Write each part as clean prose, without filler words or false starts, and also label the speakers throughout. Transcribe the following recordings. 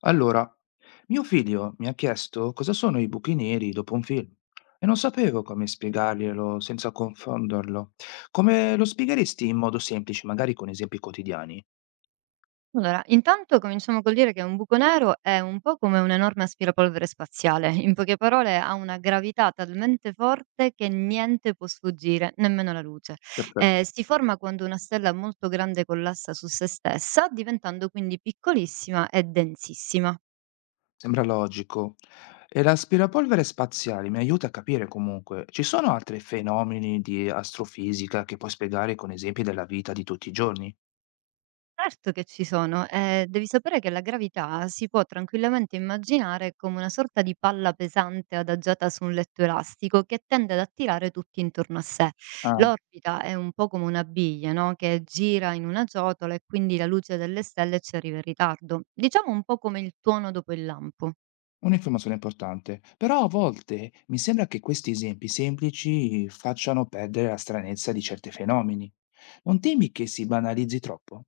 Speaker 1: Allora, mio figlio mi ha chiesto cosa sono i buchi neri dopo un film e non sapevo come spiegarglielo senza confonderlo. Come lo spiegheresti in modo semplice, magari con esempi quotidiani?
Speaker 2: Allora, intanto cominciamo col dire che un buco nero è un po' come un enorme aspirapolvere spaziale. In poche parole, ha una gravità talmente forte che niente può sfuggire, nemmeno la luce.
Speaker 1: Perfetto.
Speaker 2: Si forma quando una stella molto grande collassa su se stessa, diventando quindi piccolissima e densissima.
Speaker 1: Sembra logico. E l'aspirapolvere spaziale mi aiuta a capire comunque. Ci sono altri fenomeni di astrofisica che puoi spiegare con esempi della vita di tutti i giorni?
Speaker 2: Certo che ci sono. Devi sapere che la gravità si può tranquillamente immaginare come una sorta di palla pesante adagiata su un letto elastico che tende ad attirare tutti intorno a sé.
Speaker 1: Ah.
Speaker 2: L'orbita è un po' come una biglia, no, che gira in una ciotola e quindi la luce delle stelle ci arriva in ritardo. Diciamo un po' come il tuono dopo il lampo.
Speaker 1: Un'informazione importante, però a volte mi sembra che questi esempi semplici facciano perdere la stranezza di certi fenomeni. Non temi che si banalizzi troppo?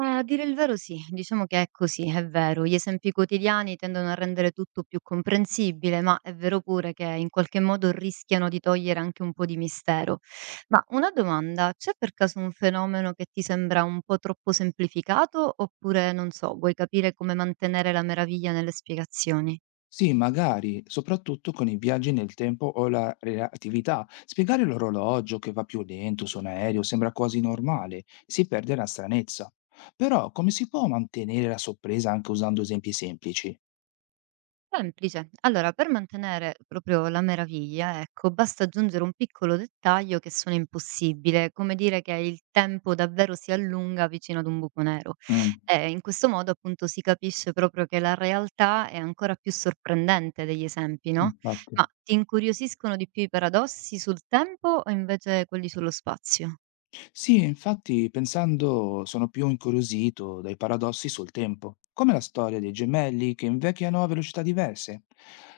Speaker 2: A dire il vero sì, diciamo che è così, è vero. Gli esempi quotidiani tendono a rendere tutto più comprensibile, ma è vero pure che in qualche modo rischiano di togliere anche un po' di mistero. Ma una domanda, c'è per caso un fenomeno che ti sembra un po' troppo semplificato oppure, non so, vuoi capire come mantenere la meraviglia nelle spiegazioni?
Speaker 1: Sì, magari, soprattutto con i viaggi nel tempo o la relatività. Spiegare l'orologio che va più lento su un aereo sembra quasi normale, si perde la stranezza. Però come si può mantenere la sorpresa anche usando esempi semplici?
Speaker 2: Semplice. Allora, per mantenere proprio la meraviglia, ecco, basta aggiungere un piccolo dettaglio che suona impossibile, come dire che il tempo davvero si allunga vicino ad un buco nero.
Speaker 1: Mm,
Speaker 2: E in questo modo, appunto, si capisce proprio che la realtà è ancora più sorprendente degli esempi, no?
Speaker 1: infatti.
Speaker 2: Ma ti incuriosiscono di più i paradossi sul tempo o invece quelli sullo spazio?
Speaker 1: Sì, e infatti, pensando, sono più incuriosito dai paradossi sul tempo, come la storia dei gemelli che invecchiano a velocità diverse.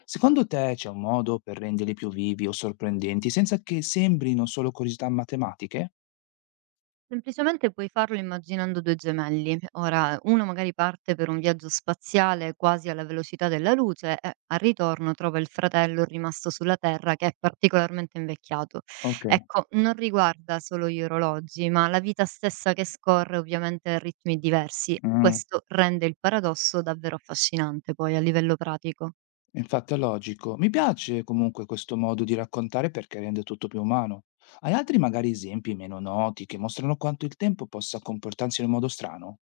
Speaker 1: Secondo te c'è un modo per renderli più vivi o sorprendenti senza che sembrino solo curiosità matematiche?
Speaker 2: Semplicemente puoi farlo immaginando 2 gemelli. Ora, uno magari parte per un viaggio spaziale quasi alla velocità della luce e al ritorno trova il fratello rimasto sulla Terra che è particolarmente invecchiato.
Speaker 1: Ok.
Speaker 2: Ecco, non riguarda solo gli orologi, ma la vita stessa che scorre ovviamente a ritmi diversi.
Speaker 1: Mm,
Speaker 2: Questo rende il paradosso davvero affascinante poi a livello pratico.
Speaker 1: infatti è logico. Mi piace comunque questo modo di raccontare perché rende tutto più umano. Hai altri magari esempi meno noti che mostrano quanto il tempo possa comportarsi in un modo strano?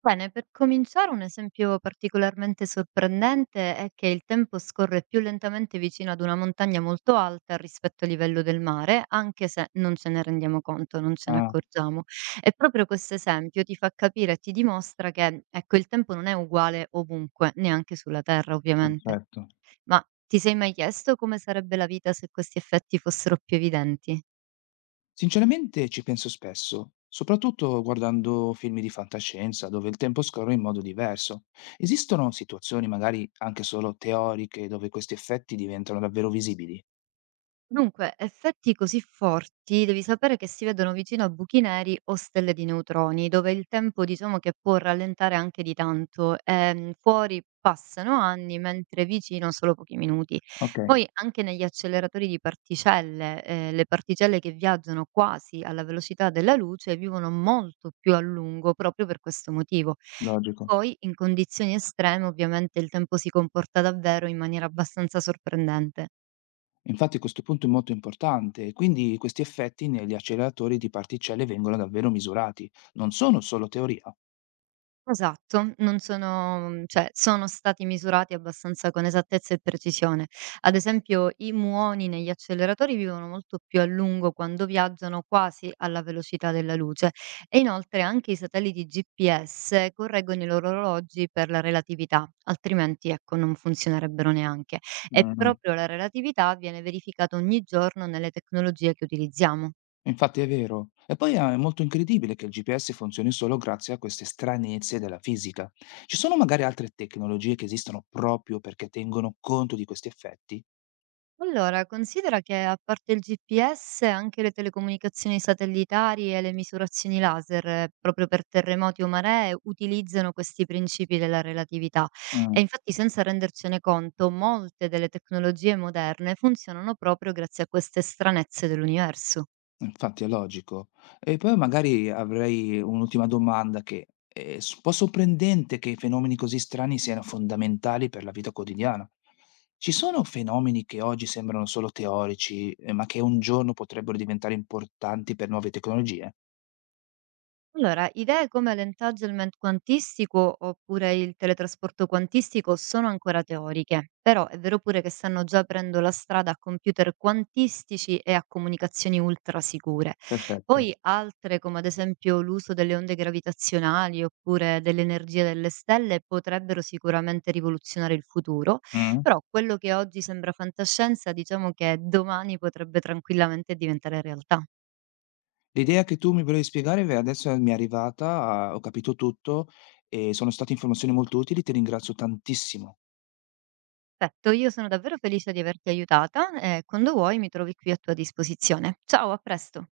Speaker 2: Bene, per cominciare un esempio particolarmente sorprendente è che il tempo scorre più lentamente vicino ad una montagna molto alta rispetto al livello del mare, anche se non ce ne rendiamo conto, non ce ne
Speaker 1: Ah,
Speaker 2: accorgiamo. E proprio questo esempio ti fa capire e ti dimostra che, ecco, il tempo non è uguale ovunque, neanche sulla Terra, ovviamente.
Speaker 1: perfetto.
Speaker 2: Ma ti sei mai chiesto come sarebbe la vita se questi effetti fossero più evidenti?
Speaker 1: Sinceramente ci penso spesso, soprattutto guardando film di fantascienza dove il tempo scorre in modo diverso. Esistono situazioni, magari anche solo teoriche, dove questi effetti diventano davvero visibili?
Speaker 2: Dunque, effetti così forti devi sapere che si vedono vicino a buchi neri o stelle di neutroni, dove il tempo diciamo che può rallentare anche di tanto. Fuori passano anni, mentre vicino solo pochi minuti.
Speaker 1: Ok,
Speaker 2: Poi anche negli acceleratori di particelle, le particelle che viaggiano quasi alla velocità della luce vivono molto più a lungo proprio per questo motivo.
Speaker 1: logico.
Speaker 2: Poi in condizioni estreme ovviamente il tempo si comporta davvero in maniera abbastanza sorprendente.
Speaker 1: Infatti questo punto è molto importante, quindi questi effetti negli acceleratori di particelle vengono davvero misurati, non sono solo teoria.
Speaker 2: Esatto, non sono cioè sono stati misurati abbastanza con esattezza e precisione. Ad esempio i muoni negli acceleratori vivono molto più a lungo quando viaggiano, quasi alla velocità della luce e inoltre anche i satelliti GPS correggono i loro orologi per la relatività, altrimenti ecco non funzionerebbero neanche. E proprio la relatività viene verificata ogni giorno nelle tecnologie che utilizziamo.
Speaker 1: Infatti è vero. E poi ah, è molto incredibile che il GPS funzioni solo grazie a queste stranezze della fisica. Ci sono magari altre tecnologie che esistono proprio perché tengono conto di questi effetti?
Speaker 2: Allora, considera che a parte il GPS, anche le telecomunicazioni satellitari e le misurazioni laser, proprio per terremoti o maree, utilizzano questi principi della relatività.
Speaker 1: Mm,
Speaker 2: E infatti, senza rendercene conto, molte delle tecnologie moderne funzionano proprio grazie a queste stranezze dell'universo.
Speaker 1: infatti è logico. E poi magari avrei un'ultima domanda che è un po' sorprendente che fenomeni così strani siano fondamentali per la vita quotidiana. Ci sono fenomeni che oggi sembrano solo teorici, ma che un giorno potrebbero diventare importanti per nuove tecnologie?
Speaker 2: Allora, idee come l'entanglement quantistico oppure il teletrasporto quantistico sono ancora teoriche, però è vero pure che stanno già aprendo la strada a computer quantistici e a comunicazioni ultrasicure.
Speaker 1: Perfetto.
Speaker 2: Poi altre, come ad esempio l'uso delle onde gravitazionali oppure dell'energia delle stelle, potrebbero sicuramente rivoluzionare il futuro,
Speaker 1: Mm.
Speaker 2: però quello che oggi sembra fantascienza, diciamo che domani potrebbe tranquillamente diventare realtà.
Speaker 1: L'idea che tu mi volevi spiegare ve adesso mi è arrivata, ho capito tutto e sono state informazioni molto utili, ti ringrazio tantissimo.
Speaker 2: Perfetto, io sono davvero felice di averti aiutata e quando vuoi mi trovi qui a tua disposizione. Ciao, a presto.